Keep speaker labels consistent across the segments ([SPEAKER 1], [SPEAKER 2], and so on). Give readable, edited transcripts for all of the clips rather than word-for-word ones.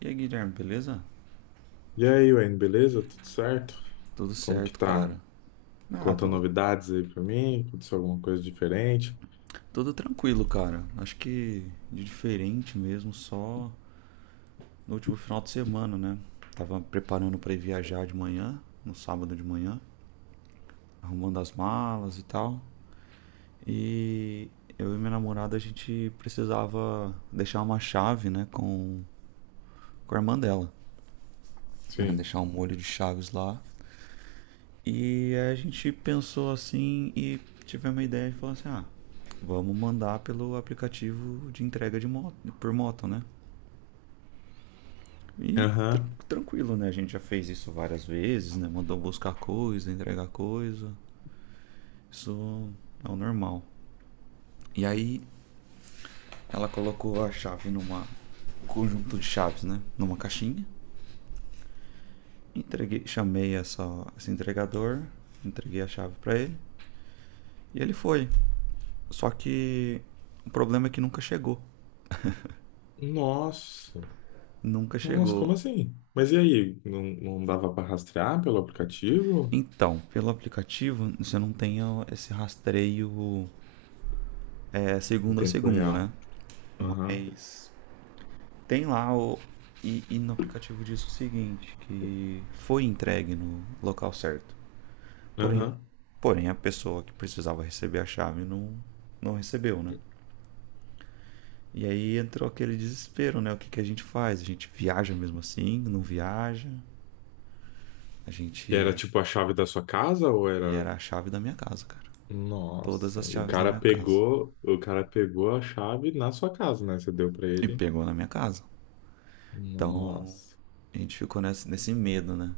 [SPEAKER 1] E aí, Guilherme, beleza?
[SPEAKER 2] E aí, Wayne, beleza? Tudo certo?
[SPEAKER 1] Tudo
[SPEAKER 2] Como que
[SPEAKER 1] certo,
[SPEAKER 2] tá?
[SPEAKER 1] cara. Ah,
[SPEAKER 2] Conta
[SPEAKER 1] tudo,
[SPEAKER 2] novidades aí pra mim? Aconteceu alguma coisa diferente?
[SPEAKER 1] tudo tranquilo, cara. Acho que de diferente mesmo, só no último final de semana, né? Tava preparando pra ir viajar de manhã, no sábado de manhã, arrumando as malas e tal. E eu e minha namorada, a gente precisava deixar uma chave, né, com a irmã dela. Né?
[SPEAKER 2] Sim.
[SPEAKER 1] Deixar um molho de chaves lá. E aí a gente pensou assim e tivemos uma ideia de falar assim, ah, vamos mandar pelo aplicativo de entrega de moto, por moto, né? E
[SPEAKER 2] Aham.
[SPEAKER 1] tranquilo, né? A gente já fez isso várias vezes, né? Mandou buscar coisa, entregar coisa. Isso é o normal. E aí ela colocou a chave numa um conjunto de chaves, né? Numa caixinha. Entreguei, chamei esse entregador, entreguei a chave pra ele e ele foi. Só que o problema é que nunca chegou.
[SPEAKER 2] Nossa.
[SPEAKER 1] Nunca
[SPEAKER 2] Nossa, como
[SPEAKER 1] chegou.
[SPEAKER 2] assim? Mas e aí? Não dava pra rastrear pelo aplicativo?
[SPEAKER 1] Então, pelo aplicativo, você não tem esse rastreio
[SPEAKER 2] Em
[SPEAKER 1] segundo a
[SPEAKER 2] tempo
[SPEAKER 1] segundo, né?
[SPEAKER 2] real? Aham.
[SPEAKER 1] Mas tem lá o. E no aplicativo diz o seguinte, que foi entregue no local certo. Porém,
[SPEAKER 2] Aham.
[SPEAKER 1] a pessoa que precisava receber a chave não recebeu, né? E aí entrou aquele desespero, né? O que, que a gente faz? A gente viaja mesmo assim? Não viaja? A
[SPEAKER 2] E era
[SPEAKER 1] gente.
[SPEAKER 2] tipo a chave da sua casa ou
[SPEAKER 1] E
[SPEAKER 2] era...
[SPEAKER 1] era a chave da minha casa, cara. Todas
[SPEAKER 2] Nossa.
[SPEAKER 1] as
[SPEAKER 2] E o
[SPEAKER 1] chaves da
[SPEAKER 2] cara
[SPEAKER 1] minha casa.
[SPEAKER 2] pegou... O cara pegou a chave na sua casa, né? Você deu pra
[SPEAKER 1] E
[SPEAKER 2] ele.
[SPEAKER 1] pegou na minha casa. Então
[SPEAKER 2] Nossa.
[SPEAKER 1] a gente ficou nesse medo, né?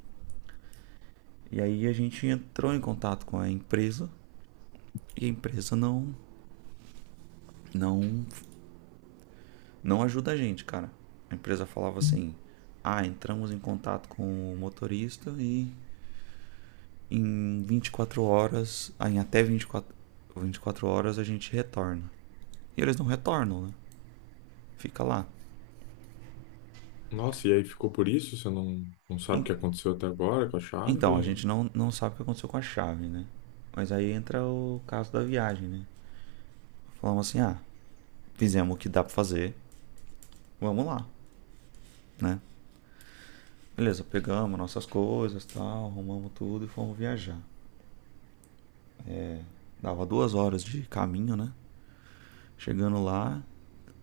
[SPEAKER 1] E aí a gente entrou em contato com a empresa e a empresa não, não ajuda a gente, cara. A empresa falava assim: ah, entramos em contato com o motorista e em 24 horas, ah, em até 24 horas a gente retorna. E eles não retornam, né? Fica lá.
[SPEAKER 2] Nossa, e aí ficou por isso? Você não sabe o que aconteceu até agora com a
[SPEAKER 1] Então, a
[SPEAKER 2] chave?
[SPEAKER 1] gente não sabe o que aconteceu com a chave, né? Mas aí entra o caso da viagem, né? Falamos assim, ah, fizemos o que dá pra fazer, vamos lá, né? Beleza, pegamos nossas coisas, tal, arrumamos tudo e fomos viajar. É, dava 2 horas de caminho, né? Chegando lá,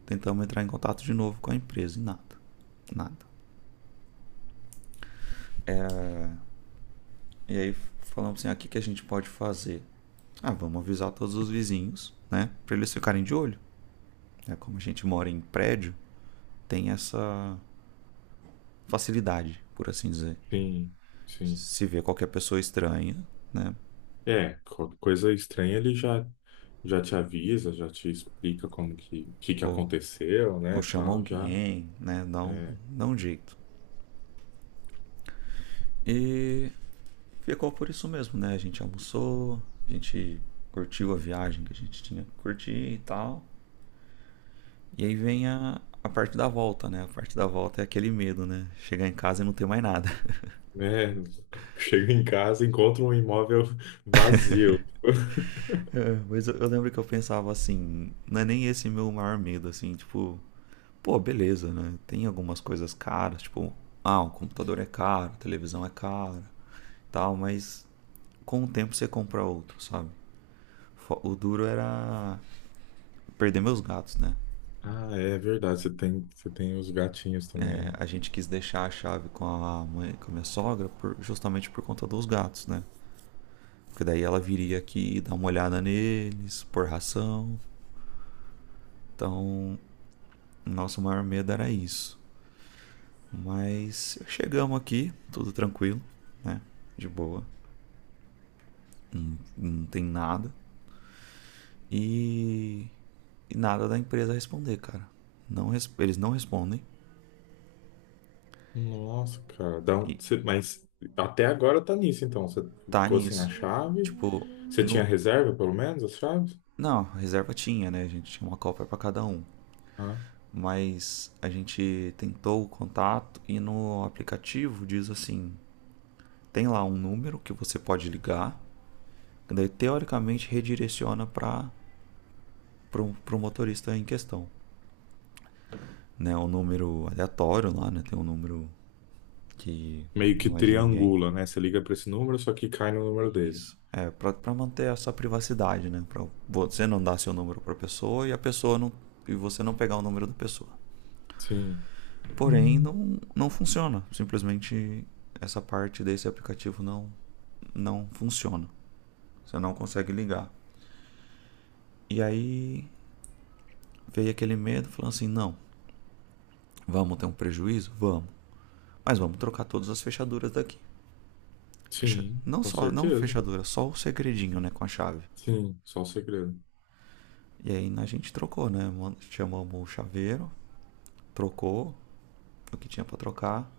[SPEAKER 1] tentamos entrar em contato de novo com a empresa e nada, nada. É, e aí falamos assim, ah, o que, que a gente pode fazer? Ah, vamos avisar todos os vizinhos, né? Pra eles ficarem de olho. É, como a gente mora em prédio, tem essa facilidade, por assim dizer.
[SPEAKER 2] Sim, sim.
[SPEAKER 1] Se vê qualquer pessoa estranha, né?
[SPEAKER 2] É, qualquer coisa estranha ele já, já te avisa, já te explica como que
[SPEAKER 1] Ou
[SPEAKER 2] aconteceu,
[SPEAKER 1] Ou
[SPEAKER 2] né,
[SPEAKER 1] chama
[SPEAKER 2] tal, já.
[SPEAKER 1] alguém, né? Dá um,
[SPEAKER 2] É,
[SPEAKER 1] dá um jeito. E ficou por isso mesmo, né? A gente almoçou, a gente curtiu a viagem que a gente tinha que curtir e tal. E aí vem a parte da volta, né? A parte da volta é aquele medo, né? Chegar em casa e não ter mais nada.
[SPEAKER 2] né, chego em casa, encontro um imóvel vazio.
[SPEAKER 1] Mas eu lembro que eu pensava assim, não é nem esse meu maior medo, assim, tipo, pô, beleza, né? Tem algumas coisas caras, tipo, ah, o computador é caro, a televisão é cara, tal, mas com o tempo você compra outro, sabe? O duro era perder meus gatos, né?
[SPEAKER 2] Ah, é verdade, você tem os gatinhos
[SPEAKER 1] É,
[SPEAKER 2] também.
[SPEAKER 1] a gente quis deixar a chave com a mãe, com a minha sogra, justamente por conta dos gatos, né? Porque daí ela viria aqui, dar uma olhada neles, pôr ração. Então, nosso maior medo era isso. Mas chegamos aqui, tudo tranquilo, né? De boa, não tem nada. E, e nada da empresa responder, cara. Não, eles não respondem.
[SPEAKER 2] Nossa, cara, dá um...
[SPEAKER 1] E
[SPEAKER 2] mas até agora tá nisso, então. Você
[SPEAKER 1] tá
[SPEAKER 2] ficou sem a
[SPEAKER 1] nisso.
[SPEAKER 2] chave?
[SPEAKER 1] Tipo,
[SPEAKER 2] Você tinha
[SPEAKER 1] no,
[SPEAKER 2] reserva, pelo menos, as chaves?
[SPEAKER 1] não, reserva tinha, né? A gente tinha uma Copa para cada um.
[SPEAKER 2] Ah,
[SPEAKER 1] Mas a gente tentou o contato e no aplicativo diz assim: tem lá um número que você pode ligar, que daí teoricamente redireciona para o motorista em questão. Né? Um número aleatório lá, né? Tem um número que
[SPEAKER 2] meio que
[SPEAKER 1] não é de ninguém.
[SPEAKER 2] triangula, né? Você liga para esse número, só que cai no número dele.
[SPEAKER 1] Isso. É, para pra manter essa privacidade, né? Para você não dar seu número pra pessoa e a pessoa não. E você não pegar o número da pessoa.
[SPEAKER 2] Sim,
[SPEAKER 1] Porém,
[SPEAKER 2] hum,
[SPEAKER 1] não funciona. Simplesmente essa parte desse aplicativo não funciona. Você não consegue ligar. E aí veio aquele medo, falando assim: não, vamos ter um prejuízo? Vamos. Mas vamos trocar todas as fechaduras daqui.
[SPEAKER 2] sim,
[SPEAKER 1] Não
[SPEAKER 2] com
[SPEAKER 1] só não a
[SPEAKER 2] certeza.
[SPEAKER 1] fechadura, só o segredinho né, com a chave.
[SPEAKER 2] Sim, só o segredo.
[SPEAKER 1] E aí a gente trocou, né? Chamamos o chaveiro, trocou o que tinha para trocar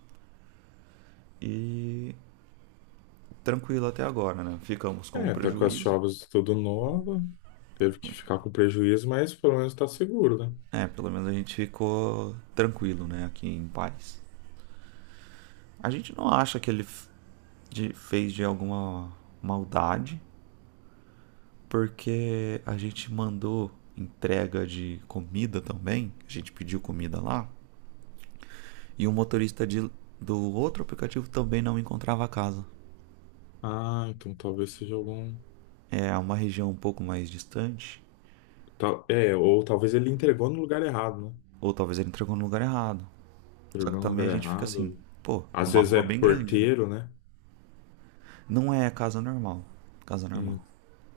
[SPEAKER 1] e tranquilo até agora, né? Ficamos com o
[SPEAKER 2] É, tá com as
[SPEAKER 1] prejuízo.
[SPEAKER 2] chaves tudo nova, teve que ficar com prejuízo, mas pelo menos tá seguro, né?
[SPEAKER 1] É, pelo menos a gente ficou tranquilo, né, aqui em paz. A gente não acha que ele fez de alguma maldade, porque a gente mandou entrega de comida também, a gente pediu comida lá, e o motorista do outro aplicativo também não encontrava a casa.
[SPEAKER 2] Ah, então talvez seja algum.
[SPEAKER 1] É uma região um pouco mais distante,
[SPEAKER 2] É, ou talvez ele entregou no lugar errado, né?
[SPEAKER 1] ou talvez ele entregou no lugar errado. Só que
[SPEAKER 2] Entregou no
[SPEAKER 1] também
[SPEAKER 2] lugar
[SPEAKER 1] a gente fica assim,
[SPEAKER 2] errado.
[SPEAKER 1] pô, é
[SPEAKER 2] Às
[SPEAKER 1] uma
[SPEAKER 2] vezes
[SPEAKER 1] rua
[SPEAKER 2] é
[SPEAKER 1] bem grande, né?
[SPEAKER 2] porteiro, né?
[SPEAKER 1] Não é casa normal, casa normal.
[SPEAKER 2] Hum,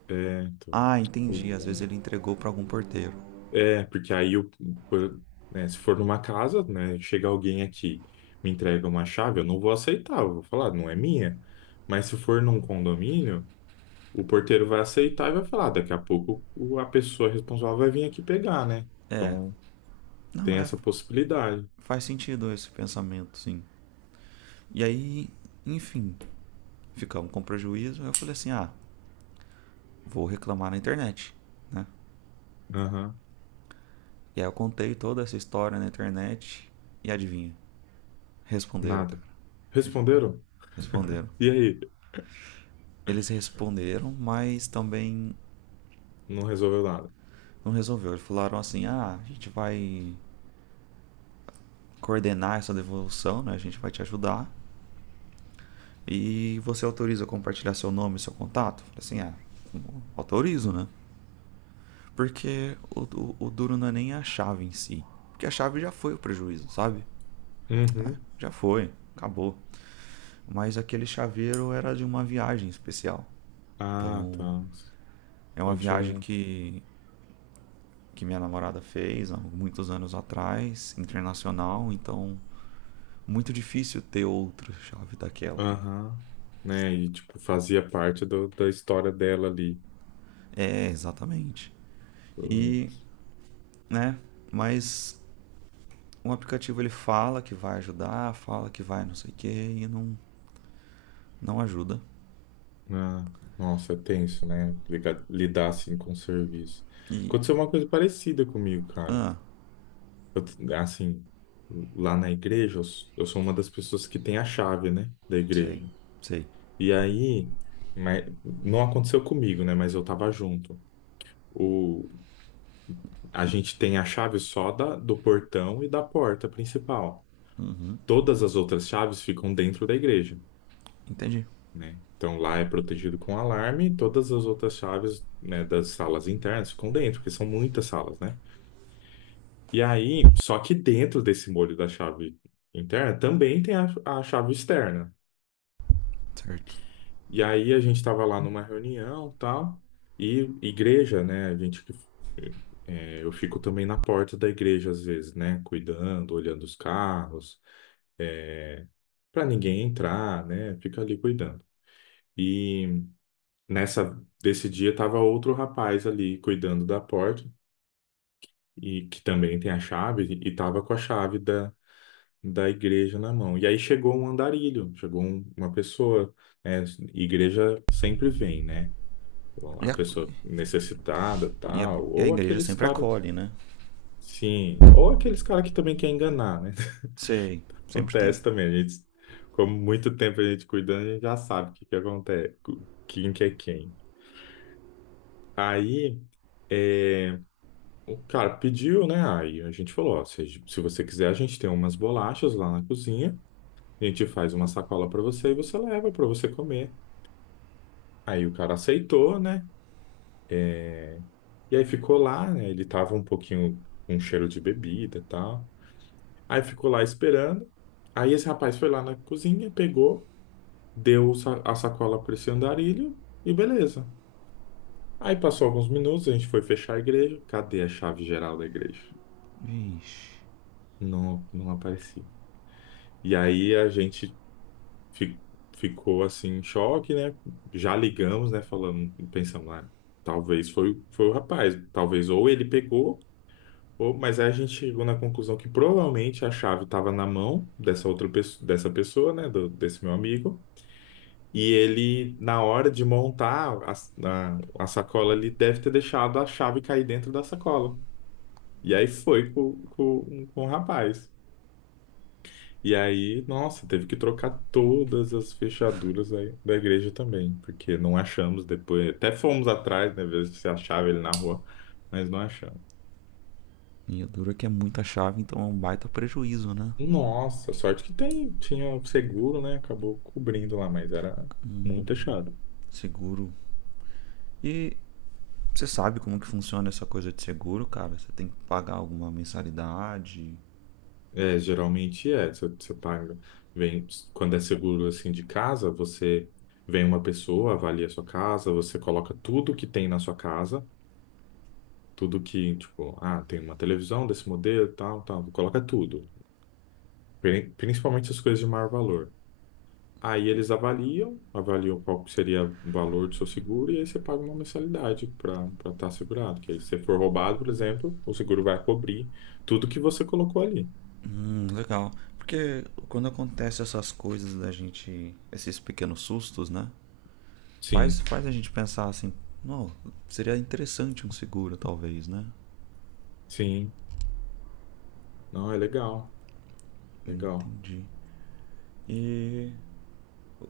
[SPEAKER 2] é, então.
[SPEAKER 1] Ah,
[SPEAKER 2] Putz,
[SPEAKER 1] entendi. Às vezes ele entregou pra algum porteiro.
[SPEAKER 2] é, porque aí, por- né, se for numa casa, né, chega alguém aqui, me entrega uma chave, eu não vou aceitar, eu vou falar, não é minha. Mas se for num condomínio, o porteiro vai aceitar e vai falar, daqui a pouco a pessoa responsável vai vir aqui pegar, né?
[SPEAKER 1] É.
[SPEAKER 2] Então,
[SPEAKER 1] Não,
[SPEAKER 2] tem
[SPEAKER 1] é.
[SPEAKER 2] essa possibilidade.
[SPEAKER 1] Faz sentido esse pensamento, sim. E aí, enfim, ficamos com prejuízo. Eu falei assim: ah, vou reclamar na internet, né?
[SPEAKER 2] Aham,
[SPEAKER 1] E aí eu contei toda essa história na internet. E adivinha? Responderam,
[SPEAKER 2] nada.
[SPEAKER 1] cara. Respon-
[SPEAKER 2] Responderam?
[SPEAKER 1] Responderam.
[SPEAKER 2] E aí?
[SPEAKER 1] Eles responderam, mas também
[SPEAKER 2] Não resolveu nada.
[SPEAKER 1] não resolveu. Eles falaram assim: ah, a gente vai coordenar essa devolução, né? A gente vai te ajudar. E você autoriza compartilhar seu nome, e seu contato? Assim, ah, autorizo, né? Porque o duro não é nem a chave em si. Porque a chave já foi o prejuízo, sabe? Ah,
[SPEAKER 2] Uhum.
[SPEAKER 1] já foi, acabou. Mas aquele chaveiro era de uma viagem especial.
[SPEAKER 2] Ah, tá.
[SPEAKER 1] Então, é uma
[SPEAKER 2] Então tinha
[SPEAKER 1] viagem
[SPEAKER 2] um.
[SPEAKER 1] que minha namorada fez há muitos anos atrás, internacional. Então, muito difícil ter outra chave daquela.
[SPEAKER 2] Aham, né? E tipo, fazia parte da história dela ali.
[SPEAKER 1] É, exatamente.
[SPEAKER 2] Hum,
[SPEAKER 1] E, né? Mas um aplicativo ele fala que vai ajudar, fala que vai não sei o que e não ajuda.
[SPEAKER 2] Ah, nossa, é tenso, né? Lidar assim com o serviço.
[SPEAKER 1] E,
[SPEAKER 2] Aconteceu uma coisa parecida comigo, cara.
[SPEAKER 1] ah,
[SPEAKER 2] Assim, lá na igreja, eu sou uma das pessoas que tem a chave, né? Da
[SPEAKER 1] sei,
[SPEAKER 2] igreja.
[SPEAKER 1] sei.
[SPEAKER 2] E aí, mas, não aconteceu comigo, né? Mas eu tava junto. O, a gente tem a chave só da, do portão e da porta principal. Todas as outras chaves ficam dentro da igreja.
[SPEAKER 1] Entendi.
[SPEAKER 2] Né? Então lá é protegido com alarme, todas as outras chaves, né, das salas internas ficam dentro, porque são muitas salas, né? E aí, só que dentro desse molho da chave interna também tem a chave externa.
[SPEAKER 1] Certo.
[SPEAKER 2] E aí a gente estava lá numa reunião, tal, e igreja, né? A gente que é, eu fico também na porta da igreja às vezes, né? Cuidando, olhando os carros, é, para ninguém entrar, né? Fico ali cuidando. E nessa, desse dia tava outro rapaz ali cuidando da porta e que também tem a chave e tava com a chave da igreja na mão. E aí chegou um andarilho, chegou uma pessoa, né? Igreja sempre vem, né? Então, a
[SPEAKER 1] E a,
[SPEAKER 2] pessoa necessitada,
[SPEAKER 1] e a,
[SPEAKER 2] tal,
[SPEAKER 1] e a
[SPEAKER 2] ou
[SPEAKER 1] igreja
[SPEAKER 2] aqueles
[SPEAKER 1] sempre
[SPEAKER 2] caras,
[SPEAKER 1] acolhe, né?
[SPEAKER 2] sim, ou aqueles caras que também quer enganar, né?
[SPEAKER 1] Sei, sempre tem.
[SPEAKER 2] Acontece também, a gente, como muito tempo a gente cuidando, a gente já sabe o que que acontece, quem que é quem. Aí, é, o cara pediu, né? Aí a gente falou, ó, se você quiser, a gente tem umas bolachas lá na cozinha, a gente faz uma sacola para você e você leva para você comer. Aí o cara aceitou, né? É, e aí ficou lá, né? Ele tava um pouquinho com cheiro de bebida e tal. Aí ficou lá esperando. Aí esse rapaz foi lá na cozinha, pegou, deu a sacola para esse andarilho e beleza. Aí passou alguns minutos, a gente foi fechar a igreja. Cadê a chave geral da igreja?
[SPEAKER 1] Vixe.
[SPEAKER 2] Não aparecia. E aí a gente fi- ficou assim em choque, né? Já ligamos, né? Falando, pensamos, ah, talvez foi, foi o rapaz, talvez ou ele pegou, ou, mas aí a gente chegou na conclusão que provavelmente a chave estava na mão dessa outra pessoa, dessa pessoa, né? Desse meu amigo. E ele, na hora de montar a sacola, ele deve ter deixado a chave cair dentro da sacola. E aí foi com o rapaz. E aí, nossa, teve que trocar todas as fechaduras aí da igreja também, porque não achamos depois. Até fomos atrás, né, ver se achava ele na rua, mas não achamos.
[SPEAKER 1] E a dura que é muita chave, então é um baita prejuízo, né?
[SPEAKER 2] Nossa, sorte que tem, tinha seguro, né? Acabou cobrindo lá, mas era muito achado.
[SPEAKER 1] Seguro. E você sabe como que funciona essa coisa de seguro, cara? Você tem que pagar alguma mensalidade?
[SPEAKER 2] É, geralmente é, você, você paga, vem, quando é seguro assim de casa, você vem uma pessoa, avalia a sua casa, você coloca tudo que tem na sua casa, tudo que, tipo, ah, tem uma televisão desse modelo, tal, tal, coloca tudo. Principalmente as coisas de maior valor. Aí eles avaliam, avaliam qual que seria o valor do seu seguro e aí você paga uma mensalidade para estar segurado. Que aí se você for roubado, por exemplo, o seguro vai cobrir tudo que você colocou ali.
[SPEAKER 1] Legal. Porque quando acontece essas coisas da gente, esses pequenos sustos, né? Faz,
[SPEAKER 2] Sim,
[SPEAKER 1] faz a gente pensar assim, não, seria interessante um seguro, talvez, né?
[SPEAKER 2] sim. Não, é legal, legal.
[SPEAKER 1] Entendi. E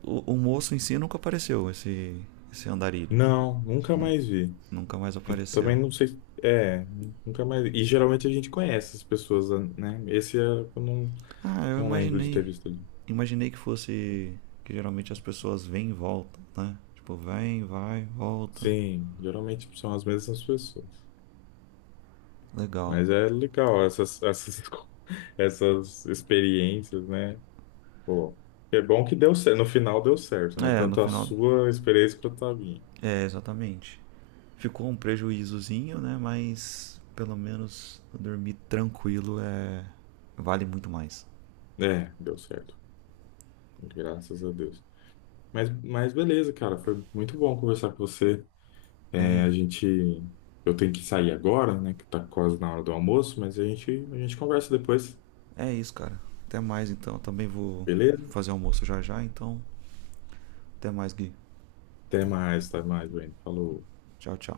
[SPEAKER 1] o moço em si nunca apareceu, esse andarilho.
[SPEAKER 2] Não, nunca
[SPEAKER 1] Nu-
[SPEAKER 2] mais vi.
[SPEAKER 1] Nunca mais
[SPEAKER 2] Eu também
[SPEAKER 1] apareceu.
[SPEAKER 2] não sei. É, nunca mais vi. E geralmente a gente conhece as pessoas, né? Eu não,
[SPEAKER 1] Ah, eu
[SPEAKER 2] não lembro de ter
[SPEAKER 1] imaginei.
[SPEAKER 2] visto ali.
[SPEAKER 1] Imaginei que fosse que geralmente as pessoas vêm e voltam, né? Tipo, vem, vai, volta.
[SPEAKER 2] Sim, geralmente são as mesmas pessoas.
[SPEAKER 1] Legal.
[SPEAKER 2] Mas é legal essas experiências, né? Pô, é bom que deu certo. No final deu certo, né?
[SPEAKER 1] É, no
[SPEAKER 2] Tanto a
[SPEAKER 1] final.
[SPEAKER 2] sua experiência quanto a minha.
[SPEAKER 1] É, exatamente. Ficou um prejuízozinho, né? Mas pelo menos dormir tranquilo é vale muito mais.
[SPEAKER 2] É, deu certo. Graças a Deus. Mas beleza, cara. Foi muito bom conversar com você. É,
[SPEAKER 1] É,
[SPEAKER 2] a gente. Eu tenho que sair agora, né? Que tá quase na hora do almoço, mas a gente conversa depois.
[SPEAKER 1] é isso, cara. Até mais então. Eu também vou
[SPEAKER 2] Beleza?
[SPEAKER 1] fazer almoço já já, então até mais, Gui.
[SPEAKER 2] Até mais, Wayne. Falou.
[SPEAKER 1] Tchau, tchau.